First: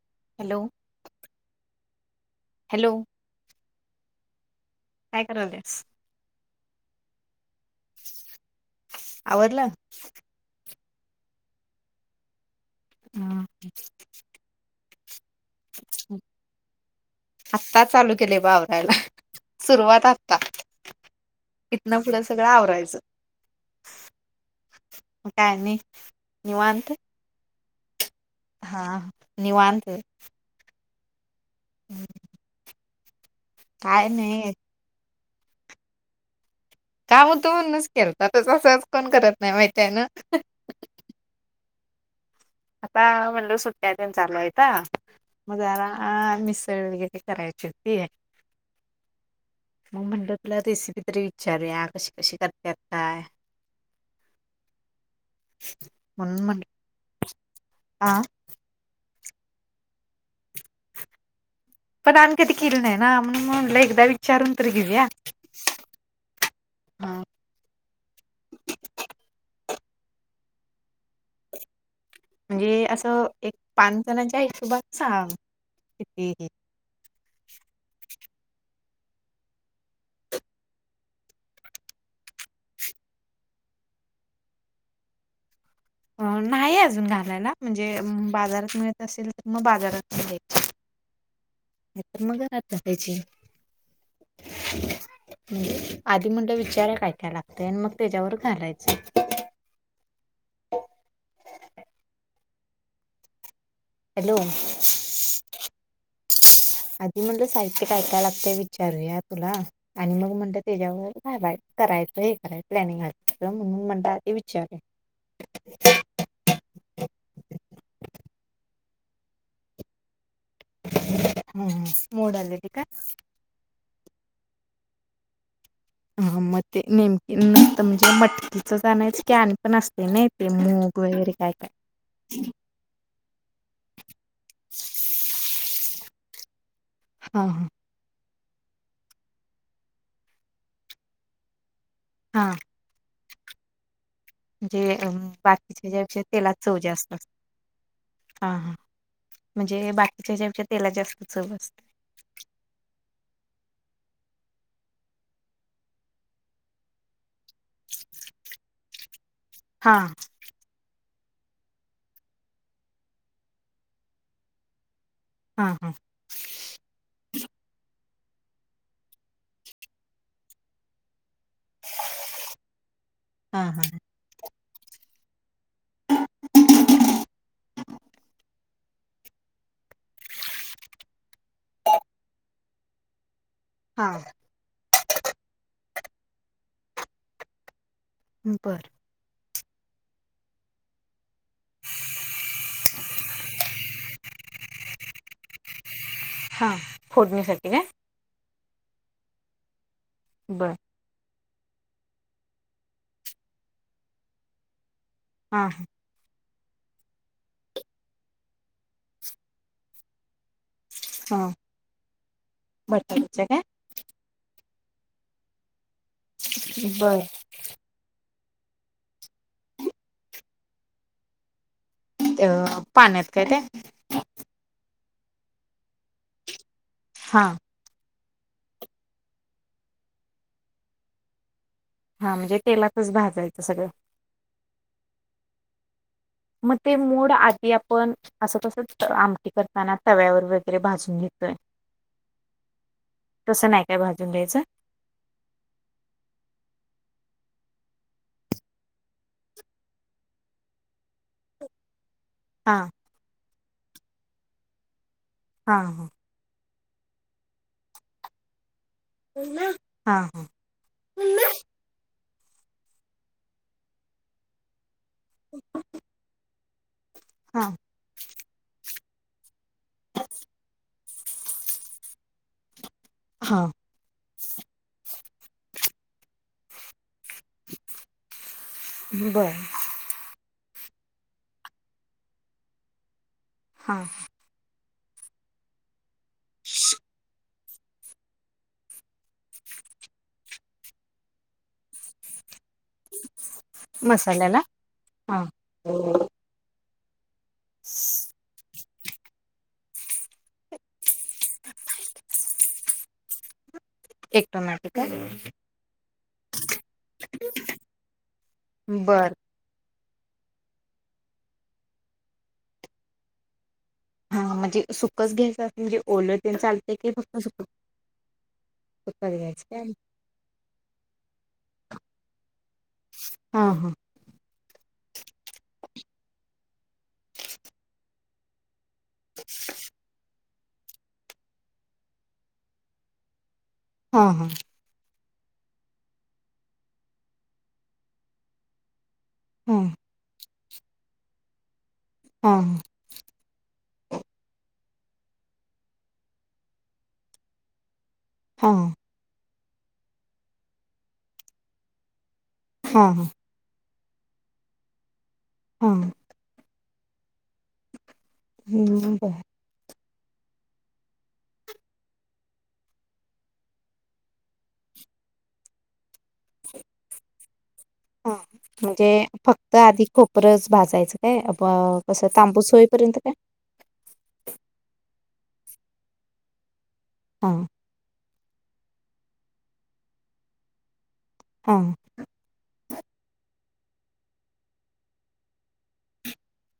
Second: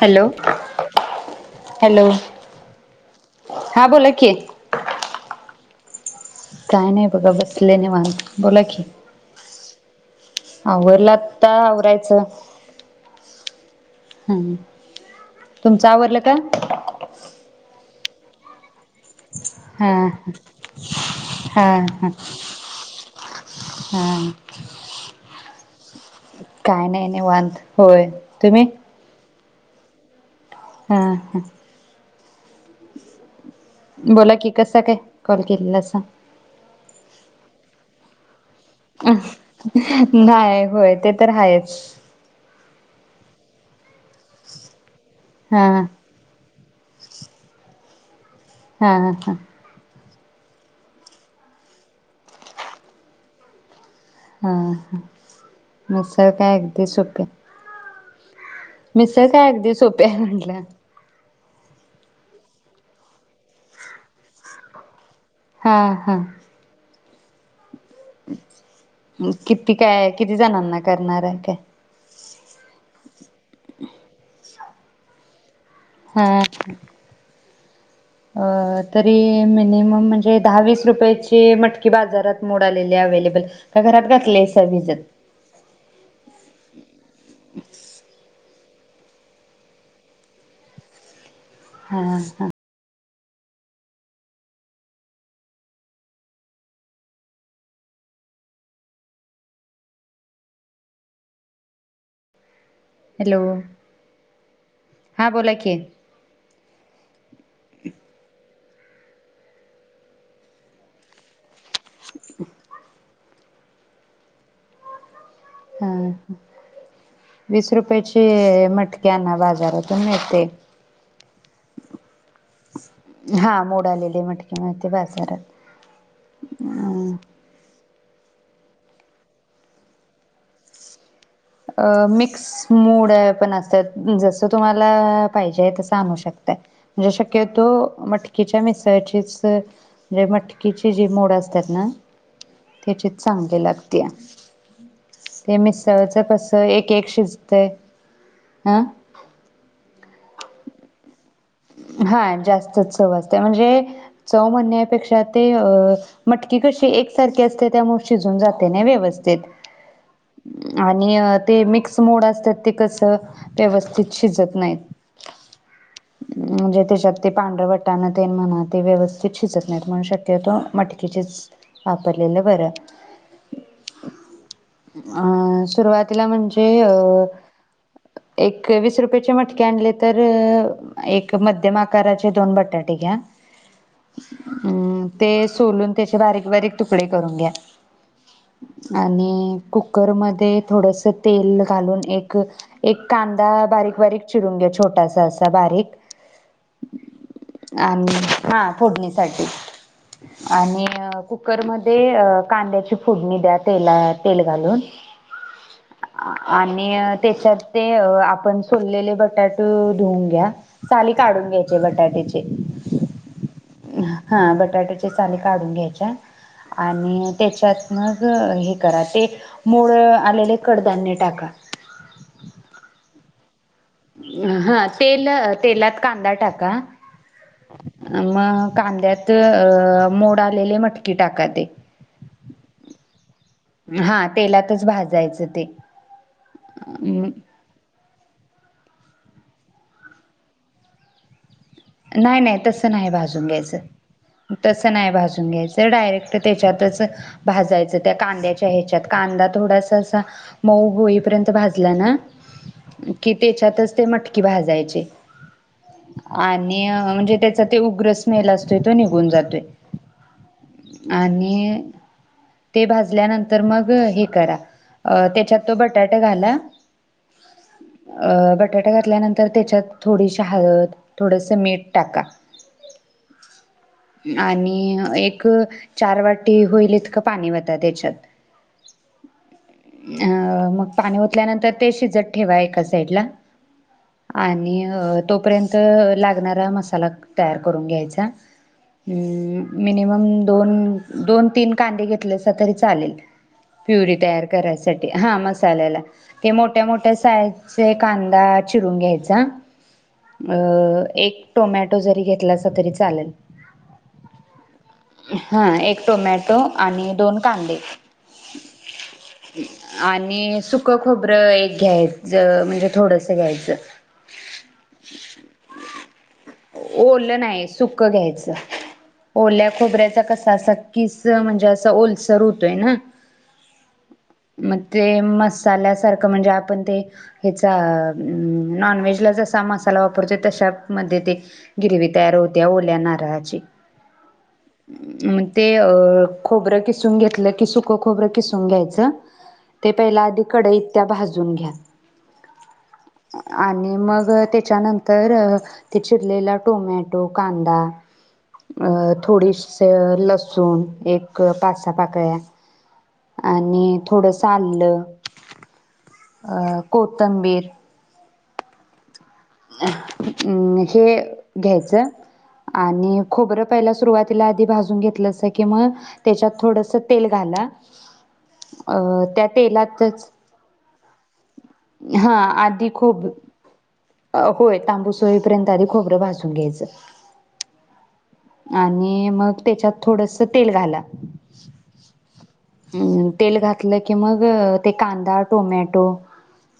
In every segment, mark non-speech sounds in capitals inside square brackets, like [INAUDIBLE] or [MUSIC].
Hello hello hello हा बोला की, काय करालत्यास काय नाय बघा बस सले निवांत बोला की, आवरलं आवरल आत्ता आवरायचं हा हम्म तुमचं आवरल का? आत्ता चालू केलेय ब आव वरायला हा सुरुवात आता हा इथन हा पुढं सगळं आवरायचं हा म काय नई काय निवांत नाही निवांत होय. तुम्ही हा निवांत हा हं! [UNINTELLIGIBLE] काय बोला की नाही कसा काय? कॉल केलेलासा. काम होत म्हणुनच केलतात. नाही होय ते तर आहेच. आता म्हणलं सुट सुट्या तेन चालू हायता मग हा जरा अ मिस वेगवेगळी करायची होती. हा हा हा! म्हणलं तुला रेसिपी तरी विचारूया कशी, कशी करत्यात काय हा मीसळ काय अगदी सोपे. आ! मिसळ काय अगदी सोपी हाय म्हटलं. पण आमी कधी किली नाहीय ना, म्हणून म्हणलं एकदा विचारून तरी घेऊया. हा हा! हा! हं कित ती काय किती जणांना करणार, आहे काय. म्हणजे असं एक पाच जणाच्या आहे. सांग? हा! किती हे. तरी मिनिमम म्हणजे दहावीस रुपयाची मटकी, बाजारात मोड आलेली अवेलेबल का घरात घातलेयसा भिजत. अ नाही अजून घालायला म्हणजे बाजार मिळत असेल म बाजारातुन घ्यायची. हा हे तर मग घरात आहे. आधी म्हटलं विचारा काय, काय लागतय आणि मग त्याच्यावर घालायचं. हॅलो हा बोला [UNINTELLIGIBLE] की [UNINTELLIGIBLE] म्हणलं साहित्य काय, काय लागतेय. विचारूया तुला आणि मग म्हणत त्याच्यावर घालाय. करायचं हे करायंच हे प्लॅनिंग आज. म्हणून म्हणटात ते विचार. हा वीस रुपयाची म्हट ते आणा बाजारातून मिळतंय. हम्म मोड आलेले काय हा मोड आलेली मटकी मिळती बाजारात हम्म म ते नेमकी म्हणजे मटकीच आणायचं की आणि पण असतय नाइ ते मूग वगैरे काय काय. अ मिक्स मूड पण असतात जसं तुम्हाला पाहिजे तस आणू शकताय म्हणजे हा हा. शक्यतो मट कीच्या मिसळचीच म्हजे मटकीची जी मोड असत्यात ना हा. त्याचीच चांगली लाग जे बाकीचे जे अशे कस एक एक शिजतेय अं त्याजापेक्षा तेला जास्त चव अस हा जास्त चव असते म्हणजे चव म्हणण्यापेक्षा ते मटकी कशी एकसार की असते त्यामुळे शिजून जाते नाय व्य वस्थित हा. आणि ते मिक्स मोड असत्यात ते कस व्यवस्थित शिजत नाहीत. हा हा म्हणजे त्याच्यात ते पांढरं वाटण तेन म्हणा ते व्यवस्थित शिजत नाहीत म्हणून शक्यतो मटकीेचीच वापरलेला बर हां, हां. अं सुरुवातीला म्हणजे अ एक वीस रुपययाचे मटककी आणली तर एक मध्यम आकाराचे दोन बटाटे घ्या. हा. अ ते सोलून त्याचे बारीक बारीक तुकडे करून घ्या. बरं. आणि कुकरमध्ये थोडंसं तेल घालून एक एक कांदा बारीक बारीक चिरून घ्या छो छोटासा असा बारीक हां, फोडणीसाठी काय? आणि हा फोडणीसाठी बरं. आणि अं कुक कुकरमध्ये कांद्याची फोडणी द्या तेला तेल घालून. हा आणि त्याच्यात ते आपण सोडलेले बटाटू धुऊन घ्या. साली काढून हां. घ्यायचे बटाट्याचे बटाट्याच्या काय? हा ब बटाट्याची साली काढून घ्यायचे. बरं. आणि त्याच्यातन हे करा ते मूळ आलेले कडधान्य टाका. अ, पाण्यात काय ते हा तेल तेलात कांदा टाका. हा. मग कांद्यात मोड आलेले मटकी टाका ते हा म्हणजे तेलातच भाजाय हा हा तेलातच भाजायचं ते म ते मोड आदि आप पण असं तसं आमटी करताना तव्यावर वगैरे भाजून घेतोय. नाही नाही तस नाही भाजून तसं घ्यायचं, नाही काय भाजून घ्यायचं? तस नाही भाजून घ्यायचं, डायरेक्ट त्याच्यातच भाजयचं त्या कांद्याच्या ह्याच्यात कांदा थोडासा असा मऊ होईपर्यंत भाजला ना हां, कि त्याजी त्यातच ते मटकी भाजायची हा हा आणि म्हणजे त्याचं ते उग्र स्मेल असतो. असतोय तो निघून जातोय हां, हां. आणि ते भाजल्यानंतर मग हे करा. अ त्याच्यात तो बटाट घाला. हां, अ बटाट घातल्यानंतर त्याच्यात थोडीशी हळद थोडंसं मीठ टाका. हा आणि एक चार वाटी होईल इतकं पाणी वता तेच्यात बरं मग पाणी ओतल्यानंतर ते शिजत ठेवा एका साईडला हां. आणि अ तोपर्यंत त ला गणारा मसाला तयार करून घ्यायचा अम्म मिनिमम दोन दोन तीन कांदे घेतलेस सा तरी चालेल प्युरी तयार मसाल्याला करायसाठी हा मसाल्याला ते मोट त्या मोठ्या सायेत कसंय कांदाच चिरून घ्यायचा. अ अ अ अ एक टोमॅटो जरी घेतलासा तरी चालल. एक टोमॅटो काय हा एक टोमॅटो आणि दोन कांदे बर आणि सुक खोबरं एक घ्यायच म्हणजे थोडस घ्यायचं हा म्हणजे सुकच घ्यायचं असेल म्हणजे ओलं तेन चालतंय की फक्त ओलं नाही सुक घ्यायचं सुकच घ्यायचं ओल्या काय खोबऱ्याचा कसा असा किस म्हणजे असं ओलसर होतोय ना. हा हा म ते मसाल्यासारखं म्हणजे आपण ते हेचा अ अं नॉन व्हेजला जसा मसा ते तशात मधे ते गिरवी तयार होत्या ओल्या नारळाची हा हा म ते अ खोबरं किसून घेतलं की, सुकं खोबरं किसून घ्यायचं. हं ते पहिल आधी कडईत त्या भाजून घ्या. हा हा आणि मग ते त्यानंतर अ ते चिरलेला टोमॅटो, कांदा हा अ थोडीशी अस लसूण एक पाच सा पाकळ्या हा हा आणि थोडंस आल्ल हा अ कोतंबीर हम्म ब अम् हे घ्यायचं आणि अ खोबरं पहिला सुरुवातीला आधी भाजून घेतलंसा की म त्याच्यात थोडस तेल घाला ह म्हणजे अ त्या फक्त आधी तेलातच खोबरंच भाजायचं काय अब असं तांबूस होईपर्यंत काय? अ होय तांबूस होईपर्यंत आधी खोबरं भाजुन घ्यायचं. हा आणि मग तेच्यात थोडस तेल घाला आहा हम्म तेल घातलं की मग अ ते कांदा टोमॅटो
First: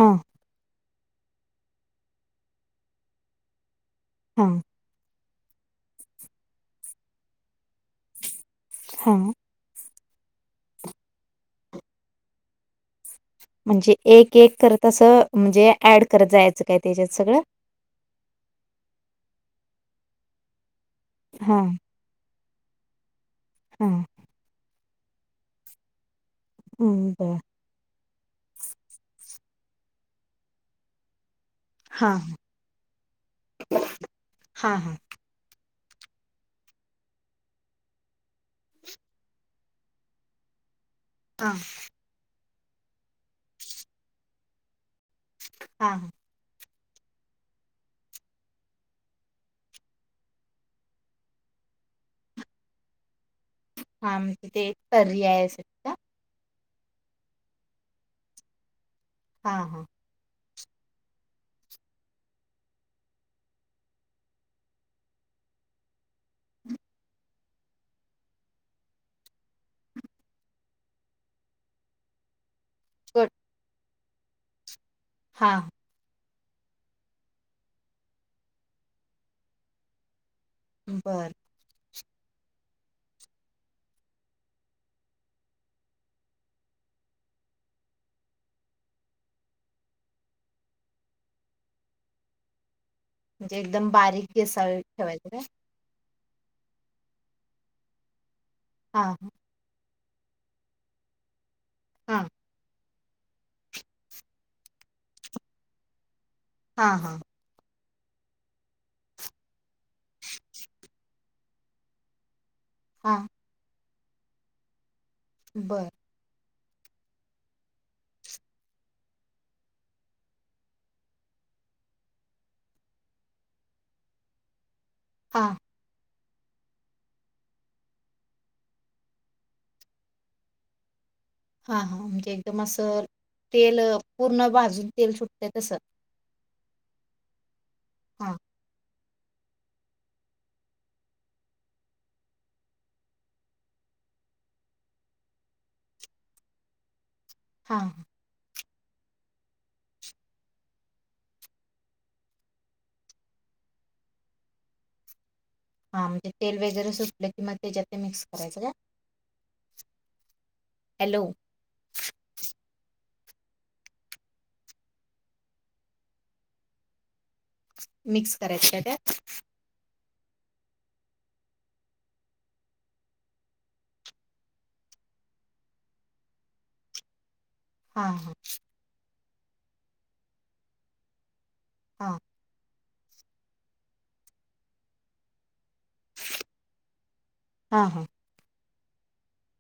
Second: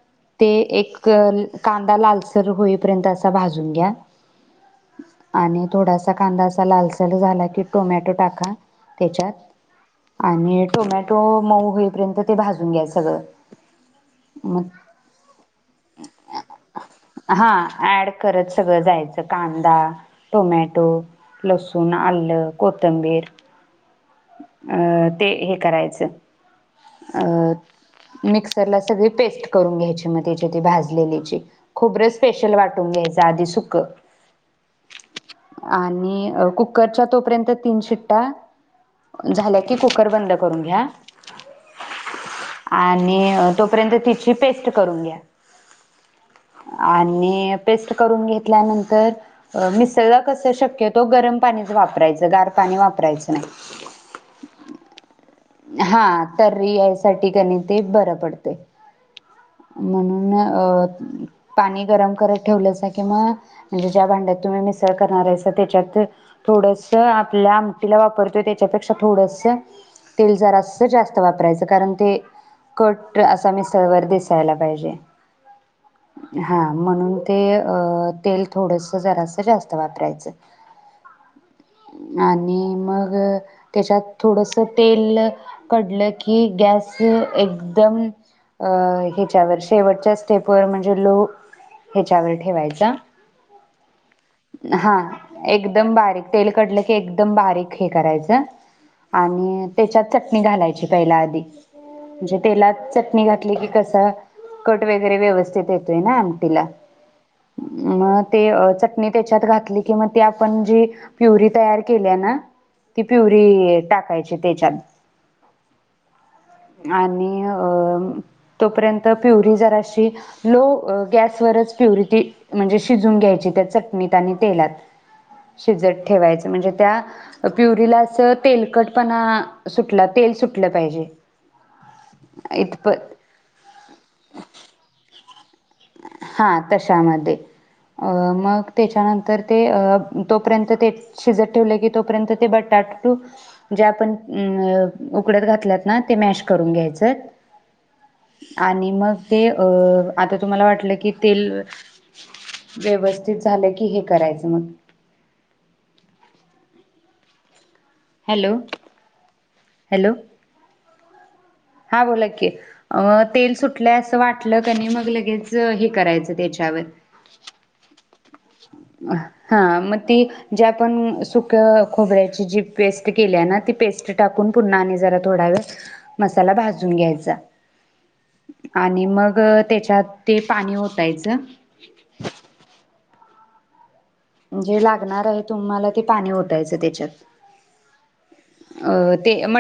हा ते एक [UNINTELLIGIBLE] लालसर होईपर्यंत असा भाजून घ्या. हा आणि थोडासा कांदा असा लालसाल झाला की, टोमॅटो टाका. त्यांच्यात हा आणि टोमॅटो मऊ होईपर्यंत ते भाजून घ्याय सगळं म्हणजे एक एक करत मग असं म्हणजे ऍड करत जायचं काय? त्याच्यात सगळं हा ऍड करत सगळं जायचं कांदा टोमॅ टो हा लसूण आलं. कोथिंबीर [INAUDIBLE] अ ते हे करायचं. हम् बरं मिक्सर ला सगळी पेस्ट करून घ्यायची मग त्याची ती भाजलेलेची खोबरं हा स्पेशल वाटून घ्यायचं आधी सुकं हा हा आणि कुकरच्या तोपर्यंत तीन शिट्टा झाल्या की कुकर बंद करून घ्या. हा आणि तोपर्यंत तिची पेस्ट करून घ्या. हा आणि पेस्ट करून घेतल्यानंतर मिसळला कसं शक्यतो गरम पाणीच वापरायचं गार पाणी वापरायचं नाही. हा म तिथे एक परी हाय. हा तर रियाजसाठी कणी ते बरं पडतंय. हां हां म्हणून अ पाणी गरम करत ठेवलंसा की म म्हणजे ज्या भांड्यात तुम्ही मिसळ करणार आहेसा त्याच्यात थोडसं आपल्या आमटीला वापरतोय त्याच्यापेक्षा थोडसं तेल जरा अस जास्त वापरायचं कारण ते कोट कट असा मिसळवर जायला पाहिजे. हां हा म्हणून ते अ तेल थोडस जरास जास्त वापरायचं. बरं आणि मग त्यांच्यात थोडस तेल कडलं की गॅस एकदम अं ह्याच्यावर शेवटच्या स्टेपवर म्हणजे लो ह्याच्यावर ठेवायचा. एकदम बारीक केसाळ हा ठेवायचं काय? एकदम बारीक तेल कढलं की एकदम बारीक हे करायचं हां हां आणि तेच्यात चटणी घालायची पहिला आधी हां म्हणजे तेलात चट चटणी घातली की कसं कट वगैरे व्यवस्थित येतोय ना. आमटीला हा हा मग ते चट नी तेच्यात घातली कि म ते आपण जी प्युरी तयार केलीया ना ती हां प्युरी टाक कायची तेच्यात बरं आणि आ मीठ आणि तेलात हां शिजलं ठेवायच म्हणजे त्या आ हा हा म्हणजे एकदम असं ते तसं हा तशामध्ये हां अगं तर ते हा आणि मग ते अ आता तुमला वाटलं की तेल हा म्हणजे तेल वगैर सुटलं कि मग तेच्यात ते मिक्स हॅलो करायचं काय हॅलो हॅलो हा बोला की तेल सुटलंय असं वाटलं कनी मग लगेच [INAUDIBLE] मिक्स करायच काय त्यात हा मग ती जे आपण सुक खोबऱ्याची जी पेस्ट हा ग तेच्यात ते पाणी ओतायचं हा जे लागणार आहे तुम्हाला ते पाणी ओतायचं तेच्यात हां हां अगं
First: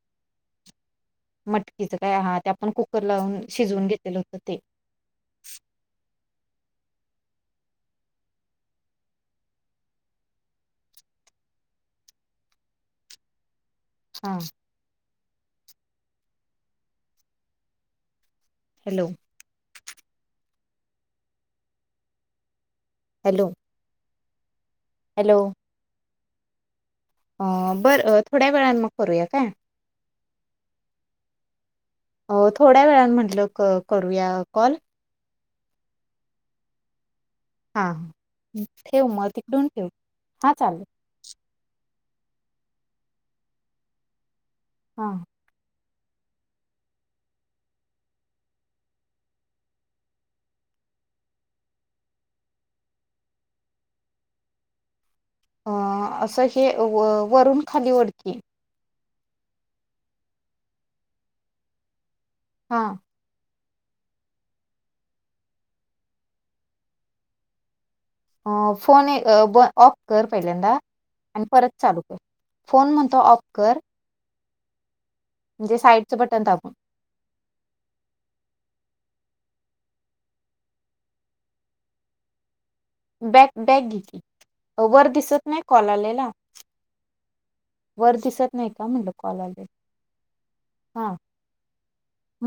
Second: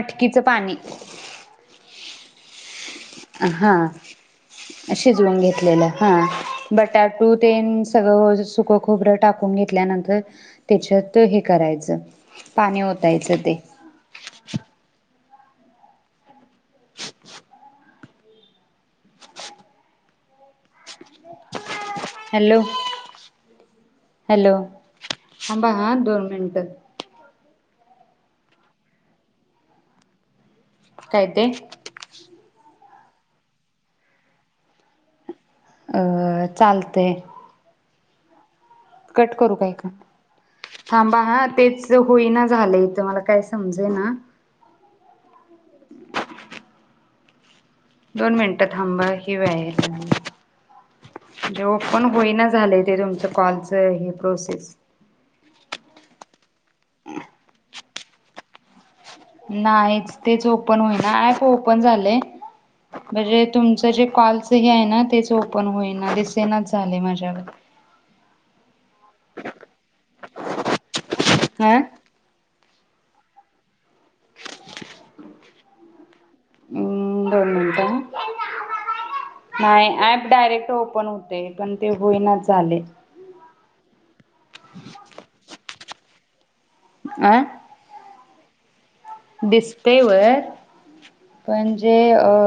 मटकीच काय आपण कुकर लावून शिजवून घेतलेलं होतं ते हा बटाट हा hello hello hello hello hello थांबा हा दोन मिनटं अ अ बर थोड्या वेळान मग करूया काय? काय ते हो थोड्या वेळानं म्हटलं क करूया कॉल अअ चालतय हां ह कट करू का चालेल हिकंडनं थांबा हा तेच ते होई ना झालंय हित मला काय समजना हा दोन मिनिटं थांबा हे [UNINTELLIGIBLE] म्हणजे ओपन होईना झालय ते तुमच कॉलच हे प्रोसेस अ असं हे व वरून खाली ओढ की, नाहीच तेच ओपन होईना ॲप ओपन झालय हा म्हजे तुमच जे कॉल्सच हे आहे ना तेच ओपन होईना दिसेनाच झालय माझ्यावर अं फोन ये अ ब ऑफ कर पहिल्यांदा आणि हा. परत चालू कर फोन म्हणतो ऑफ कर म्हणजे साईड अं दोन मिनटं हं नाही ऍप डायरेक्ट ओपन होतय पण ते होईनाच झालय. बॅक बॅक घे की, अ वर दिसत नाहीत कॉल आलेला आ वर दिसत नाही. का म्हटलं कॉल आलेला दिसतयं वर हा पण जे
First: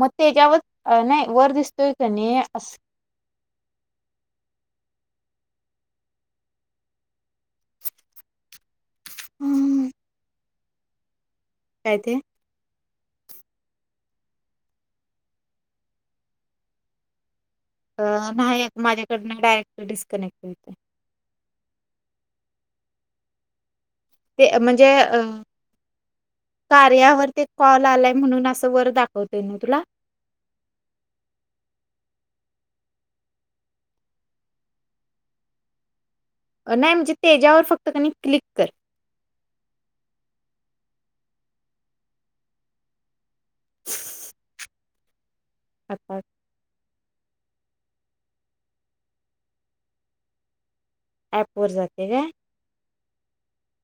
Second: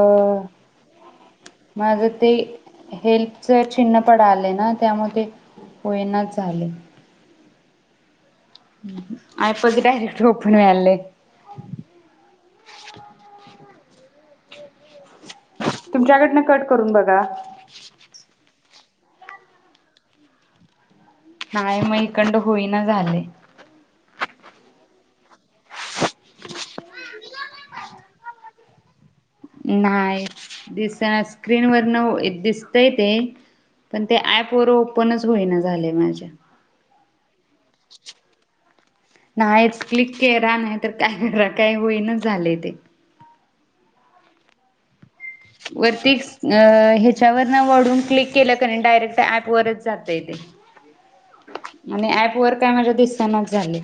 मग त्याच्यावर अं, नाही वर दिसतोय माझ का ते नाही अस हेल्पच चिन्ह पड आलंय ना त्यामुळ ते होईनाचं झालय. अँप [UNINTELLIGIBLE] काय ये झोप मिळालंय. काय ते [INAUDIBLE] तुमच्याकडनं कट करून बगा. अ न्ह्यायेत माझ्याकडन डायरेक्ट डिस्कनेक्ट होतय. नाही म इकडना होईना झालय. ते म्हणजे अ कार्यावर ते कॉल आलाय म्हणून अस वर दा नाय दिसना स्क्रीन वर न दिस दिसतय ते पण ते ऍप वर ओपनच होईना झालय माझ्या नाय म्हणजे तेच्यावर फक्त कनाय् क्लिक कर नाहीच क्लिक केरा नाही तर काय करा काय होईनाच झालय ते वरती आता अ अ हे त्याच्यावर न वळून क्लिक केलं क डायरेक्ट ऍप वरच जातय ते ॲपवर जाते आणि ऍप वर काय माझ्या दिस त्यांनाच झालेय.